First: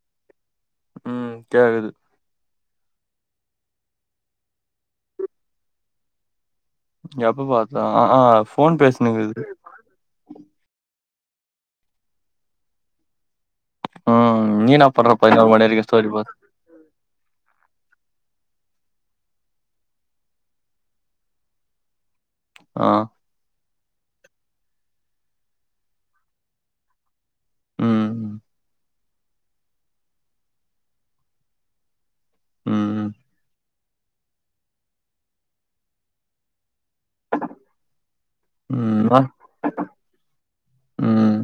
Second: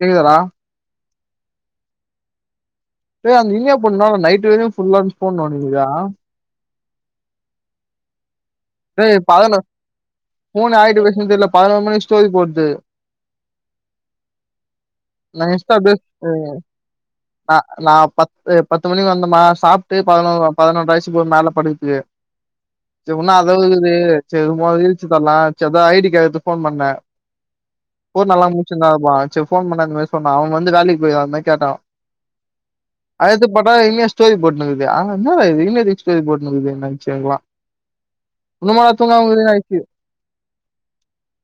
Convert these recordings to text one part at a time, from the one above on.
கேக்குதாடா ம் கேகுது ஏ அந்த இனியா பொண்ணு லா நாட்டு வரையு ஃபுல்லாவே ஃபோன் நோண்டிட்ருக்கா எப்பப் பாத்தா ஆஃப் சேர் பகன்னா போனு ஆயிட்டு பேசுதுன்தெல்ல பதினொரு மணிக்கு ஸ்டோரி போட்து ம் நீ என்ன பண்ற நா பதினோரு மணி இன்ஸ்ட்டா வரைக்கு பேஸ்சு ஸ்டோரி பாத்து நா நா பத்து பத்து மணிக்கு வந்தமா சாப்ட்டு பதினொ பதினொரு வயசுக்கு போய் மேல படுது ஆ ஆனா அதது செர்மா வீழ்ச்சு தர்லா சேர் அதா ஐடி கார்ட் எடுத்து போன் பண்ண ம் போ நல்லா முடிச்சிருந்தாப்பா செரி போன் பண்ண அ இந்த மரரி சொன்னா அவ வந்து வேலைக்கு போய்யான்னா கேட்டா ம் ம் அதலிருத்து பட் [unintelligible] இயர் ஸ்டோரி போட்னுக்குது ஆ என்னடா இது [unintelligible] ஸ்டோரி போட்னுக்குது [unintelligible] ம் ஆயிடுச்சு [unintelligible] ம்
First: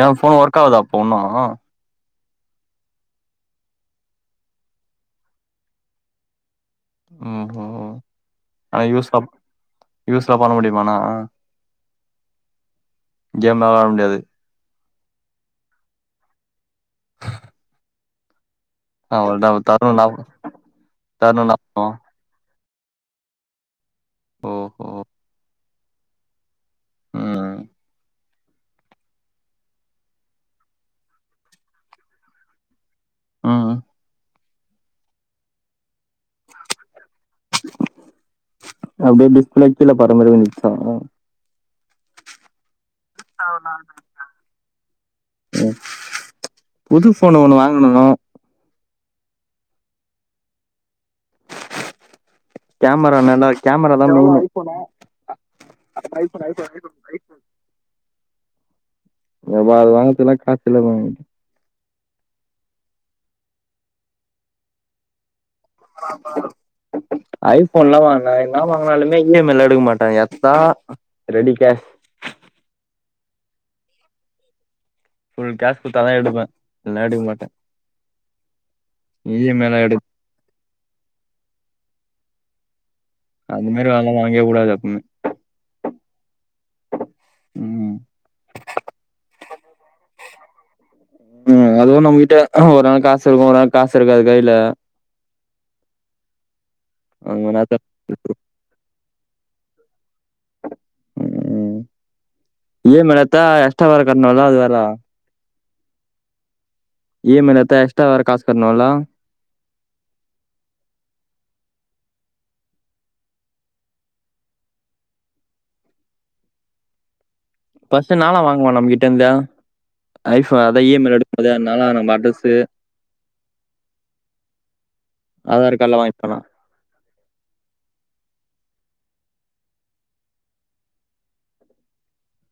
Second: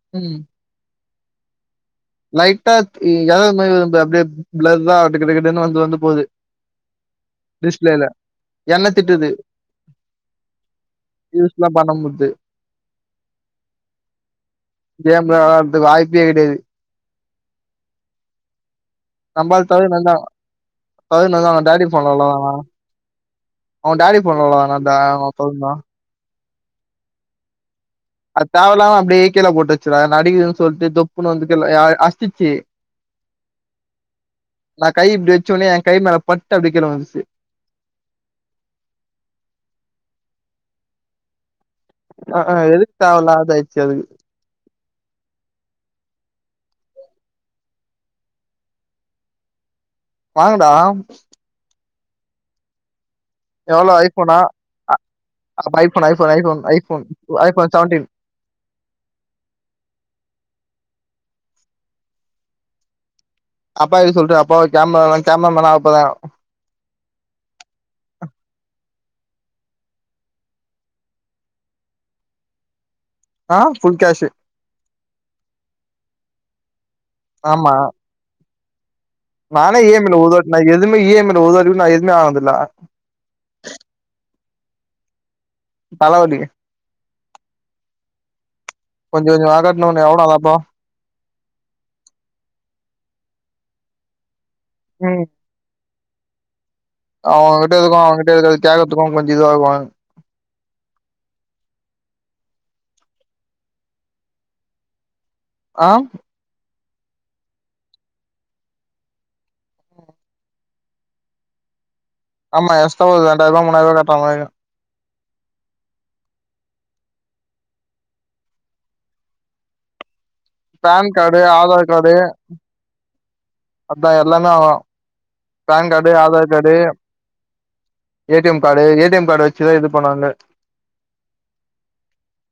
எ ம் போன் ஒர்க்காதா போண்ணா லைட்டா எ எதாவது [unintelligible] அப்டியே பிளர்ரா ககிடுகிடுகிடுனு வந்து வந்து போது ஓஹோ டிஸ்பிளேல ஆனா என்ன யூ ஸ் திட்டுது [unintelligible] யூ ஸ் ல பண்ண முடியுமா நானு யூஸ்லா பண்ண முட்து கேம்ல்லா வெளாட முடியாது கேம் வெளார்றதுகு வாய்ப்பே கிடியாது அவள்தா நம்பாள் தவிரின் தருண் வந்தா ஞாபகோ தவிரின் தருண் வந்தா அவுங்க ஞாபகோ டேடிகு ஃபோன் உள்ளதானா அவே டேடி ஃபோன்ல ஓஹோ [unintelligible] ம் அத் தேவலாம அப்டியேக் கீழ போட்டு வெச்சிறாக நடிகிதுன் சொல்ட்டு தொப்புனு வந்து கீழ ய அ அச்சிச்சி ம் ம் நா கை இப்டி வெச்ச ஒன்னி எங் கை மேல பட்டு அப்டி கீழ வுழுந்துசி அப்டியே [unintelligible] போற மாரி வந்துச்சா அ ஆ எதுக் ம் புது ஃபோனு ஒன்னு வாங்குணு வாங்குடா கேமரா நல்லாக் எவ்ளோ கேமராதா ஐஃபோனா மெயினு அப்ப iPhone iPhone iPhone iPhone iPhone seventeen எபா அது வாங்கத்துலா காசு இல்லபா அப்பா எடுக் சொல்ட்டு அப்பவா கேம்மராதாங் கேம்மரா மேனா ஆகப் பாப்பா ஐ ஃபோன்லா வாங்னா என்னா வாங்னாலுமே இ எம் ஐ ல எடுக்க மாட்டே எத்தா ரெடி கேஷ் ஆ ஃபுல் கேஷு ஃபுல் கேஸ் குத்தாதா எடுபே இல்னா எடுக மாட் ஆமா இ லா நானே இ எடு எம் ஐ ல ஒதாட் ந எதுமே இ எம் ஐ ல ஒதாட்டி கூட ந எதுவுே ஆனதில்ல அந்த மேரி வாங்ல வாங்வே கூடாது அப்புன்னு தலவலி ம் கொஞ்சோ கொஞ்சமா கட்ணு ஒன்னு எவ்ளடா தாப்பா ம் அதுவு நம்ம கிட்ட ஒரு நா காசு இருகு ஒரு நா காசு இருகாது கைல ம் ம் அவேங் கிட்ட இதுகு அவேங் கிட்ட இருகது கேகத்துகு அவுங் கொஞ்சோ இதுவாகு ம் இ எம் ஐ ல எத்தா எஸ்ட்டா வேற கட்னுல்லா அது வேறா ஆ இ எம் ஐ ல எத்தா எஸ்டா வேற காச் கட்னுல்லா ஆமா எஸ்டா ஒரு ரெண்டாயர்வா மூனாயர்வா கட்றா [unintelligible] ஃபஸ்டு நாளா வாங்வா நம்கிட்டந்து ஐ ஃபோ அதா இ எம் ஐ பேன் ல கார்டு எடுக்மோது அன்னாலா ஆதார் கார்டு நம்ம அட்ரஸு அதா எல்லாமே [unintelligible] ஆதார் பேன் கார்ட்லா கார்டு வாங்கிப்பே நா Aadhaar card A T M card A T M card வெச்சுதா இதுப் பண்ணானே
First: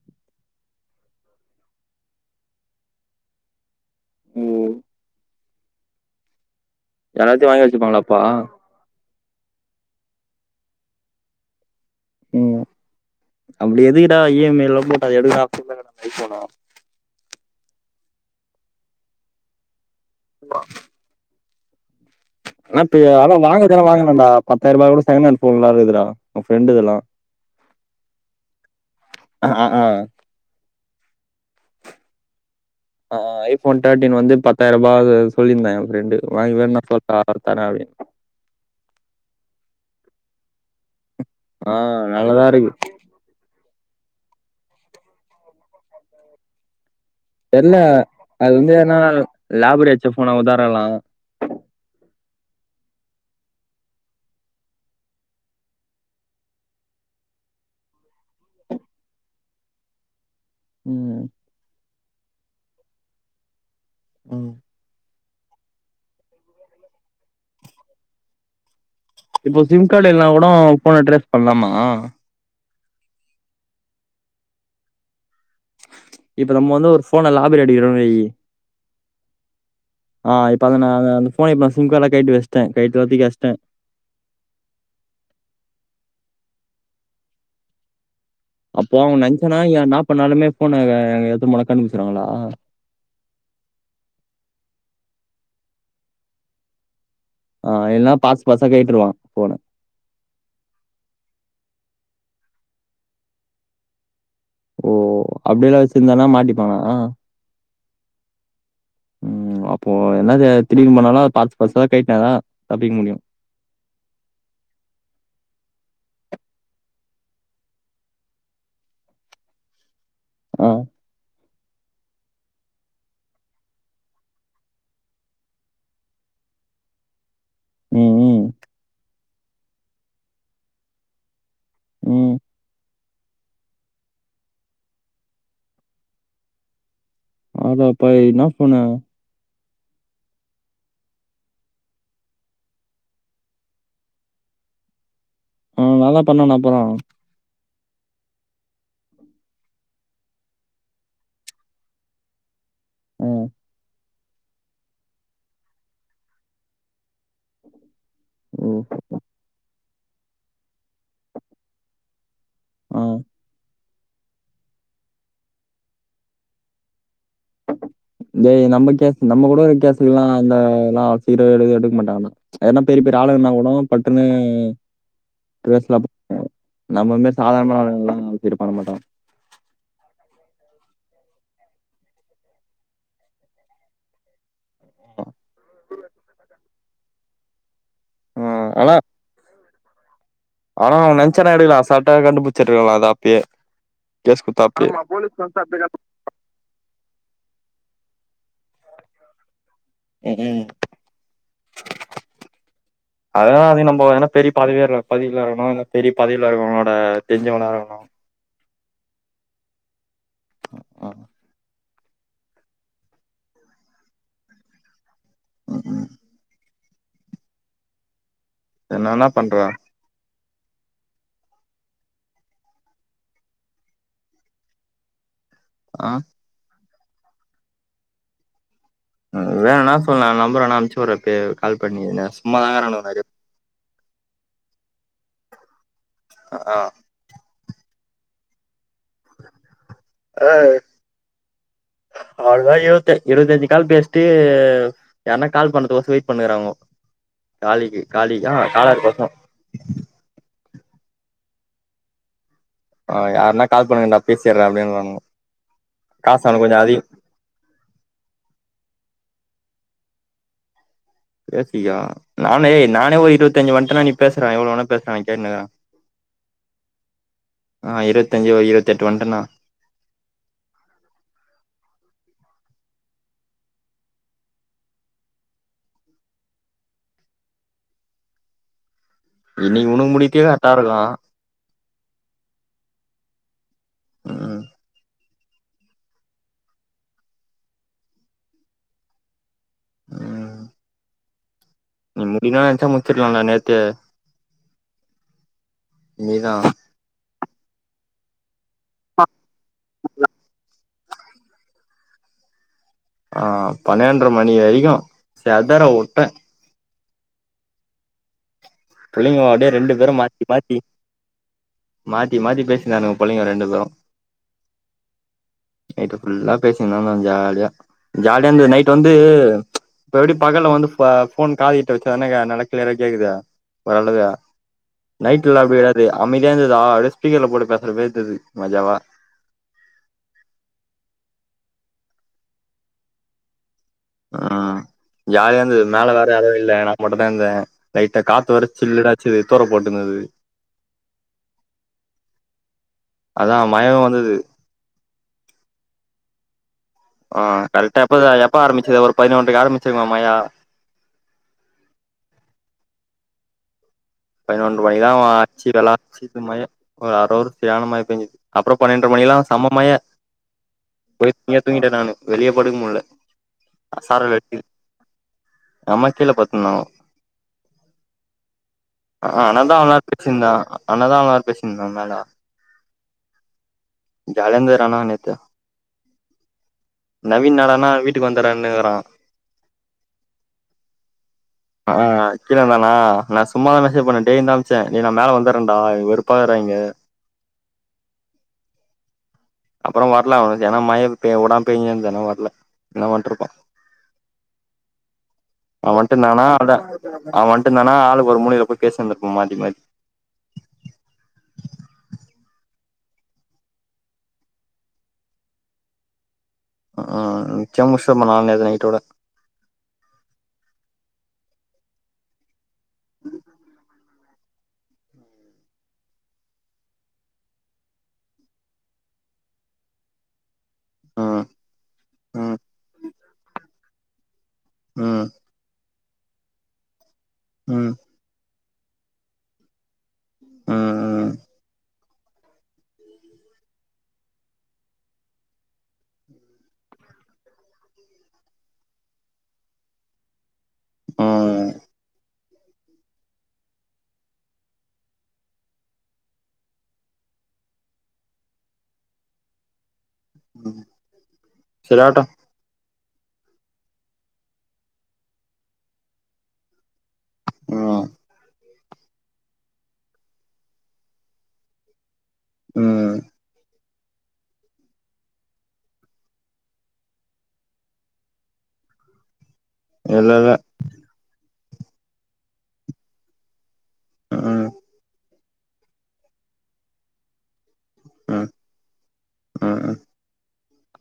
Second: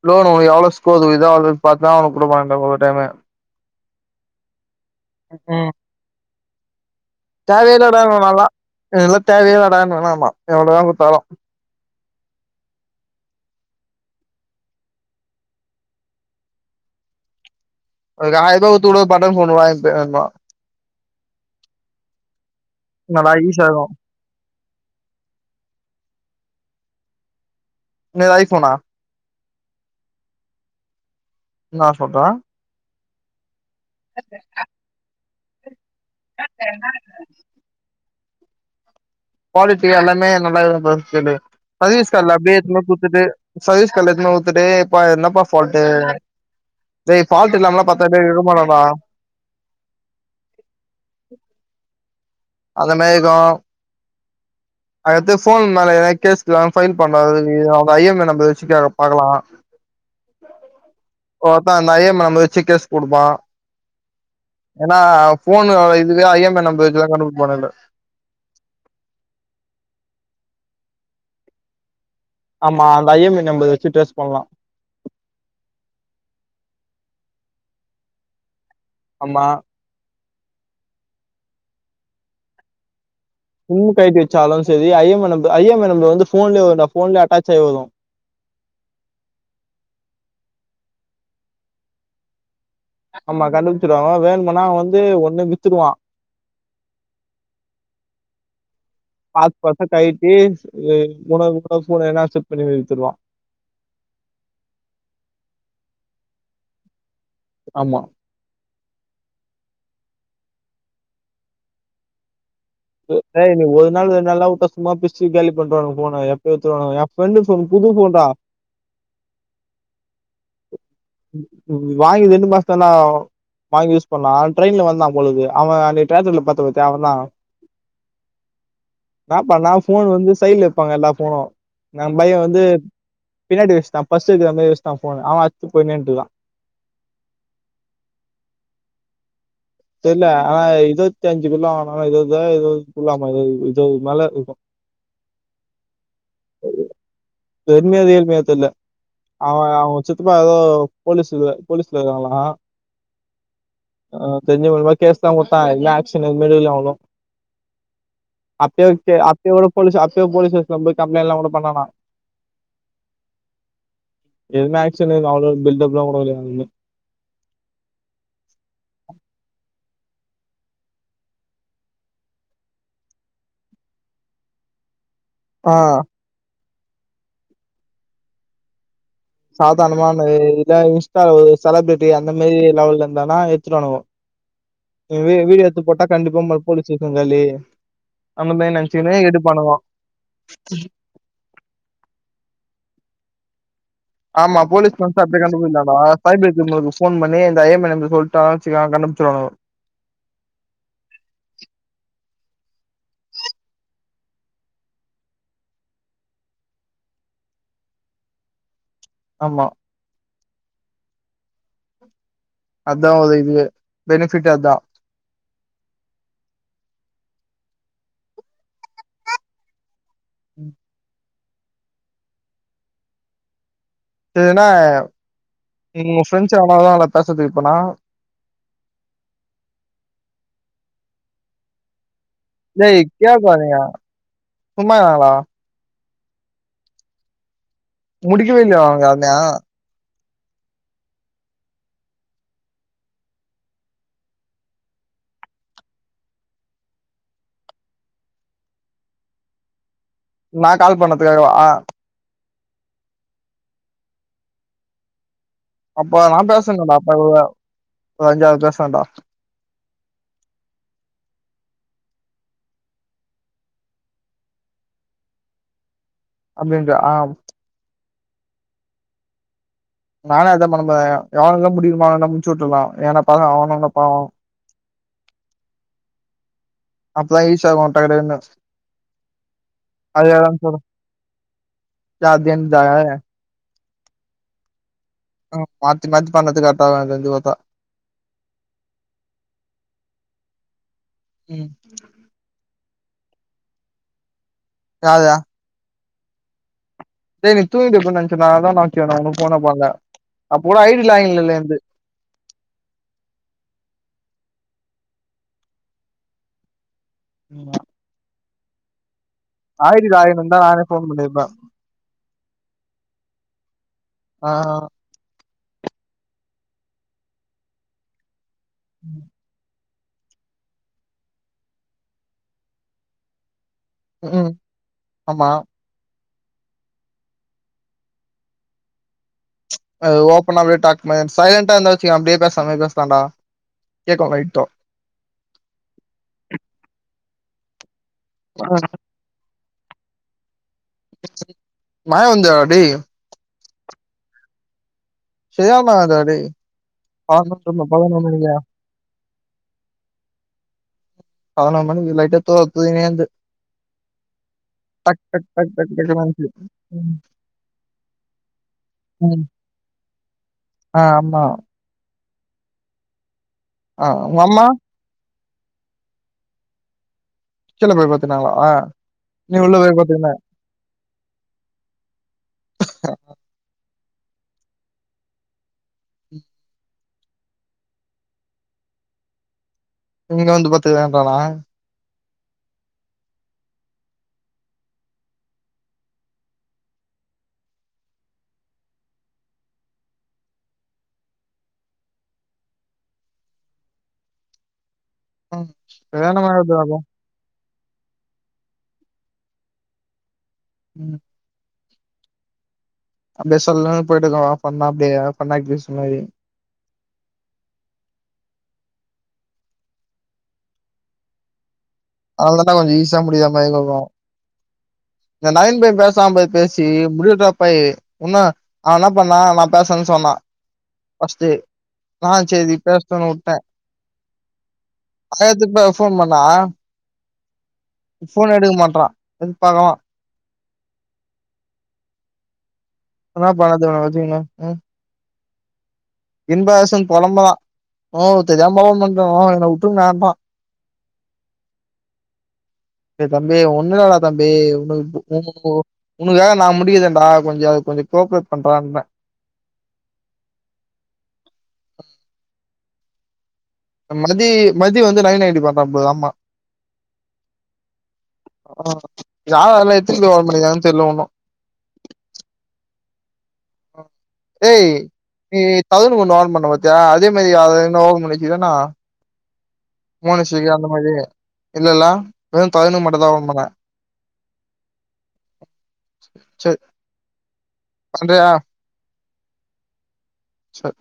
லோனு உனுகு எவ்ளோ ஸ்கோகு [unintelligible] ஒரு டைமு ம் ம் ம் எல்லாத்தையு வாங்கி தேவயே இலடானுவே வச்சுப்பாங்களாப்பா நாளா எனுகுலாத் தேவயே இலடானுவே நாளா எவ்ளதாங் குத்தாலு ம் அப்டி எதுகிடா இ எம் ஐ ல போட்டு [unintelligible] [unintelligible] குத்து கூட ஒரு பட்டன் ஃபோனு [unintelligible] [unintelligible] ஆப்ப ஏ நல்லா அதா யூஸ் [unintelligible] ஆகும் வாங்கனுண்டா பத்தாயிரபா கூட செகனண்ட் ஃபோன்லா இருகுதுடா உ ஃப்ரெண்டுதுலா இன்னது ஐ ஃபோனா ஆ ஆ ஆ இன்னா சொல்றே ஆ ஐபோன் தேர்ட்டின் வந்து பத்தாயிரம் ரூபா சொல்லிருந்தா எய ஃப்ரெண்டு உனக்கு வேணுன்னா சொல்லுட்டா தர அப்டின்னு குவாலிட்டி எல்லாமே நல்லா இருக்கான்னு ஃபர்ஸ்ட் கேளு ஆ சர்வீஸ் கடைல நல்லதா அப்டியே இருக்கு எடுத்துப்போய் குடுத்துட்டு சர்வீஸ் கடையில எடுத்துன்ட்டு போய் குத்துட்டு யாப்பா இது என்னப்பா ஃபால்டு டேய் ஃபால்ட் இல்லாமல்லா பாத்துட்டு இருமான தா லேப்லரி அடிச்ச போனா உத்தரலா அந்த மாதிரி தா அத எடுத்து போன் மேல எதனா கேஸ் இருக்கா ஃபைல் பண்ணாதது அவங்க ஐ எம் ஐ நம்பர் வச்சு பாக்கலா ம் ஒவ்வொருத்த அந்த ஐ எம் ஐ நம்பர் வச்சு கேஸ் கொடுப்பா ம் ஏன்னா போன் இதுவே ஐ எம் ஐ நம்பர் வச்சி தா கண்டுபிடிப்பாங்களே இப்போ சிம் கார்டு இல்லன்னா கூட போன்னா டேரேஸ் பண்ணலாமா ஆமா அந்த ஐ எம் ஐ நம்பர் வச்சு டேரேஸ் பண்ணலா இப்போ நம்ம வந்து ஒரு போனை ராபரி அடிக்கோரம்னு வை ஆமா ஆ இப்ப அத நா அந்த போனே இப்ப சிம் கார்டலா கலட்டி வச்சிட கலட்டி தூக்கி வச்சிட சிம் கலட்டி வச்சாலு சரி I M I I M I number வந்து போன்லேயே வரும் போன்லே அட்டச்சயி வரு அப்போ அவங்க நினைசன்னா என்னா பண்ணாலுமே போனா அ எடுத்துட்டு போன கண்டுபிடிச்சிடுவாங்களா ஆமா கண்டுபிச்சுடுவாங்க வேணும்னா வந்து ஒண்ணு வித்துடுவா ஆ எல்லா பார்ட்ஸ் பார்ட்ஸா கழட்டுருவா போன பார்ட்ஸ் பார்ட்ஸா கழட்டி [unintelligible] செட் பண்ணி வித்துடுவா ஓ அப்டியெல்லா வச்சிருந்தானா மாட்டிப்பானா ஆமா ம் அப்போ என்னத திருட்டிட்டு பண்ணாலு பார்ட் பார்ட்ஸா கழட்டுனாதா அப்படிங்கு ஏ நீ ஒரு நாள் ரெண்டு நாள்லா வுட்ட சும்மா பிரிச்சு காலி பண்ற்றவாங்க போன எப்டியு எடுத்துடுவாங்க எய ஃப்ரெண்டு புது போன் டா ஆ வாங்கித ரெண்டு மாசம்தா ஆவு வாங்கி யூஸ் பண்ணா ட்ரெயின்ல வந்தா பொழுது அவ அந்த டிராக்ல பாத்த பத்தியா அவ தா ம் ம் அப்ப நா போன் வந்து சைட்ல வைப்பாங்க எல்லா போனும் நா பைய ம். வந்து பின்னடி வச்சிடா பர்ஸ் வக்கிற மாதிரி வச்சுடா போன அவ அத்து போயின்ட்டே இருந்துடா ஆமா இப்ப என்ன போன்னு தெரில ஆனா இருபத்தி அஞ்சு குள்ள வாங்குன்னா ஏதுதான் ஏதாவது குள்ளாம ஏதாவது இருபது மேல இருக்கும் ஆ என்னதா பண்ணுன்னா அப்பற ரெட்மியா ரியல்மியான்னு தெர்ல அவ அவங்க சித்தப்பா ஏதோ போலீஸ்ல போலீஸ்ல இருங்கலா ம் அ தெரிஞ்சங்க முலியம்மா கேஸ் தா கொடுத்தா இ ஆக்ஷ்ன்னு எதுமே எடுக்கல அவங்களு ஓ! அப்ப அப்பயே போலீஸ் அப்பயோ போலீஸ் போ் கம்ப்ளைண்ட் எல்லா கூட பண்ணனா ம் எதுமே ஆக்ஷன் எடுக்கல்ல [unintelligible] பில்டப் எல்லாம் குடுக்கல எதுமே டேய் நம்ம கேஸ் நம்ம குடுக்குற கேசுக்கல்லா அந்த எல்லா அவ்ளோ சீக்கிரல்லா எடுக்க மாட்டாங்கடா என்னா பெரிய பேர் பெரிய ஆளுங்க ஆளுங்க இருந்தா கூட பட்டுன்னு ஆ கேசலா பண்ண நம்மல்ல மாதிரி சாதாரண ஆளுள்ளா இது பண்ண மாட்டாங்க சாதாரணமான இல்ல இன்ஸ்டா உள்ள செலபிரிட்டி அந்த மாதிரி லெவல்ல இருந்தானா எடுத்துட்டு வானுவங்க நீ வீ வீடியோ எடுத்து போட்டா கண்டிப்பா போலீஸ் ஸ்டேஷன் காலி ஆ அந்த மாரி ஆனா நென்ச்சுக்னே எடுப்பானுகோ ஆனா அவ நென்ச்சான்னா எடுக்கலா அசால்ட்டா கண்டுபிச்சிருக்கலா அத அப்பயே கேஸ் ஆமா குடுத்து அப்பயே போலீஸ் நென்ச்சா அப்பயே கண்டு புடிக்லாண்டா சைபர் க்ரைம்க்கு ஃபோன் பண்ணி இந்த ஐ எம் இ நம்பர் சொல்ட்டா ச்க்கோ கண்டுபுச்சிருவாங்கோ ம் ம் [inaudible] அதானா அது நம்ம எனா பெரிய பதிவேயே பதவில இருக்கணு ஏனா பெரிய பதவில இருக்கவனோட தெரிஞ்சவனா இருக்ணு ஆம்மா ம் ம் அதா ஒரு இதுவே பெனிஃபிட் அதா ம் ம் என்ன என்ன பண்ற ம் [unintelligible] ஆ உங்க ஃப்ரெண்ட்ஸ் எவனவுதா அங்க பேசதுக்கு இருப்பானா ம் வேணுனா சொல்லு நா நம்பர் வேணா அனுப்பிச்சி விர்றே இப்பயே கால் பண்ணி என டேய் கே [unintelligible] சும்மாருக்காங்ளா அ ஆ முடிக்கவே இல்லையா அவுனுக அத ஆ அதா யோசிச்சே இருவத்தஞ்சு கால் பேஸ்ட்டு எனக்கு கால் பண்ணறதுக்கொச வெயிட் பண்ணுக்றோங்க காலீக்கு காலீ ஆஹே காலர்க்கு கொஸ்ரோ நா கால் பண்ணதுக்காக வா ஆ யார்னா கால் பண்ணுங்க நா பேசிர்றே அப்படின்றாங்கோ அப்ப நா பேசறன்டா [unintelligible] ஒரு அஞ்சாறு பேசறன்டா பேசிக்கோ நானே ஏ நானே ஒரு இருவத்தஞ்சு வன்ட்டனா நீ பேசுறா எவ்ளோ வேணா பேசுடா நா கேட்னுக்றே அப்டின்ற ஆம் ஆ இருவத்தஞ்சு ஒரு இருவத்தெட்டு வன்ட்டனா நானா அதா பண்ண போறே யாரெல்லா முடிக்ணுமே அவ்ங்ள முட்சுட்றல்லா ஏன்னா பசங்க அவுனுகளு பாவோ அப்பதா ஈஸியாக்கு டக் டக்னு இன்னைக்கு உனக்கு முடிக்கவே கர்ட்ட்டா இருக்கு இது அது என்தா ம் ம் ஆ மாத்தி மாத்தி பண்ணதுக்கு கரெக்டா [unintelligible] செஞ்சு பாத்தா ம் ம் நீ முடிக்ணு நென்ச்சா முட்ச்சுருக்லாண்டா நேத்தே யார்ரா நீதா டேய் நீ தூங்கிட்டுப்ப நென்ச்சன்டா அதான்டா முக்கியோ ஒன்னு ஃபோனே பண்ல அப்போ கூட ஐ டி லாகின்ல இல்ல என்து ஆ பன்னெண்ற மணி வரைக்கு செதர வுட்டே ஆம்மா புள்ளைங்க அப்டியே ரெண்டு ஐ டி பேரு லாகின் மாத்தி இந்தா மாத்தி நானே ஃபோன் பண்ணிருப்பே மாத்தி மாத்தி பேசிந்தானுக புள்ளைக ரெண்டு பேரு ஆ நைட்டு ஃபுல்லா பேசிட்னுந்தா இந்தோ ஜாலியா ஜாலியா இந்தது நை ட்டு வந்து இப்ப எப்படி பகல்ல வந்து ஃபா போன் காதுகிட்ட வச்சோன்னே க்க நல்லா களியறா கேக்குது ஓரளவு ம் நைட் ஆமா எல்லா அப்படி எதா து அமைதியா இருந்துதா அப்டியே ஸ்பீக்கர்ல போட்டு பேசுற மார் தெரிது மஜாவா அது ஓப்பனாவே டாக் மார் சைலண்டா இருந்தாச்சுகவே அப்படியே பேசாமா பேசான்டா கேக்கு லைட்டா ஜாலியாந்தது மேல வேற யாரு இல்ல நா மட்டுந்தா இந்த லைட்ட காத்து வரச் சில்லுன்ன ச துரப்போட்டுந்தது மாய வந்து அடேய் அதா மய வந்தது சயாமாங்கடேய் ஆ கரெக்டா எப்ப எப்ப ஆரம்பிச்சது ஒரு பதினொன்றைக்கு ஆரம்பிச்சிருங்கமையா பதுனொ மணி லைடா தோ தூரின்னே அந்து பதினொன்று மணிதா ஆச்சு டக் வெளா டக் டக்னு ச்சுட்டு வந்துச்சு மய ஒரு ம் அரவரு சய்யான மழ பேஞ்சது அப்புறோ பன்னெண்டர மணியெல்லா ம் சம மய்ய ஆ போய் ஆமா தன்யா தூங்கிட்ட நானு வெளியே படுக் முல்ல அ ஆ சாரல் உங்க லட்டி அம்மா அம்மா கீழே பத்துந்தாங்கோ கீழ போய் பத்துனாங்களா ஆ அனால்தா அவ்ள பேசிந்த ஆனா தா அவ்ளா பேசிருந்தே மேல ஜாலியா ந்துதடா ஆனா நேத்து [inaudible] நவீன் ன்னடானா வீட்டுக் வந்துறேன்னுக்குறா இங்க வந்து பத்துக்கறன்டிரான்னா ஆ கீழ இருந்தானா நா சும்மாதா மசேஜ் பண்ண டேய்யின் தா அம்ச்சே நீ நா மேல வந்தற்றன்டா வெறுப்பாறா இங்க அப்பறோ வர்ல ஏன்னா மய உடாம் பெய்ங்கன்தது அனால வர்ல என்ன வண்ட்ருப்பா [inaudible] அவ சரியான வந்ட்டுந்தானா மழ அ வருதுடா அப்போ அவ வந்ட்டுந்தானா ஆளுக்கு ஒரு மூலைலப் போய் பேஸ் இந்துருப்போ மாத்தி மார் ம் அப்வே சொல்லன் போயிட்டுக்கோ வா சொன்னா அப்படியே சொன்னா ப்படி சொன்ன மாரி ஆ ச்சம் முஷா மாங் நேத் நைட்டோட அவ்ளதாம்பா கொஞ்ச ஈஸ்சா முடியாம [unintelligible] இந்த நயன் பைய பேசாம் போய் பேசி முடிவெட்றப்பை உன்னு அவ என்ன பண்ணா நா பேசேன் சொன்னா பஸ்ட் ம் டே நா ம் சேரி பேசஸ்னுன் உட்டே ம் ஆயத்துப் பேசோன்ம்மண்ணா ம் போன் எடுக்க மாட்றா [inaudible] பாக்கலா ம் என்னா பண்ணது இவன வச்சுக்குன்னு ம் இன்பசன் பொழம்பறா ஓ தெரியாம் போவ் பண்ற என்ன உட்ருங்கடா ம் டே தம்பி ஒன்னு இல்லடா தம்பி உ உ உனக்காக நான முடிக்கதண்டா கொச அதுக் கொஞ்ச கோப்ரட் பண்றான்றே சேரி ஆவ்டு மதி மதி வந்து நைன் நைன்ட்டி பாத்தா போ ஆம்மா ம் ஆ யா அதல்லா எத்திணி போய் வர தெரியில உண்ணு ம் அ ஏய் நீ தகுட் கொஞ்சொ ஆன் பண்ண பத்தியா அதே மாரி அத என்ன ஓபன் பண்ணிச்சுதன்னா இல்ல இல்ல மோனஷ்க்கு அந்த மாரி இல்லல்ல வேல் தயன மட்டு தா [unintelligible] ம் செர் ம் பண்றியா ம் செர்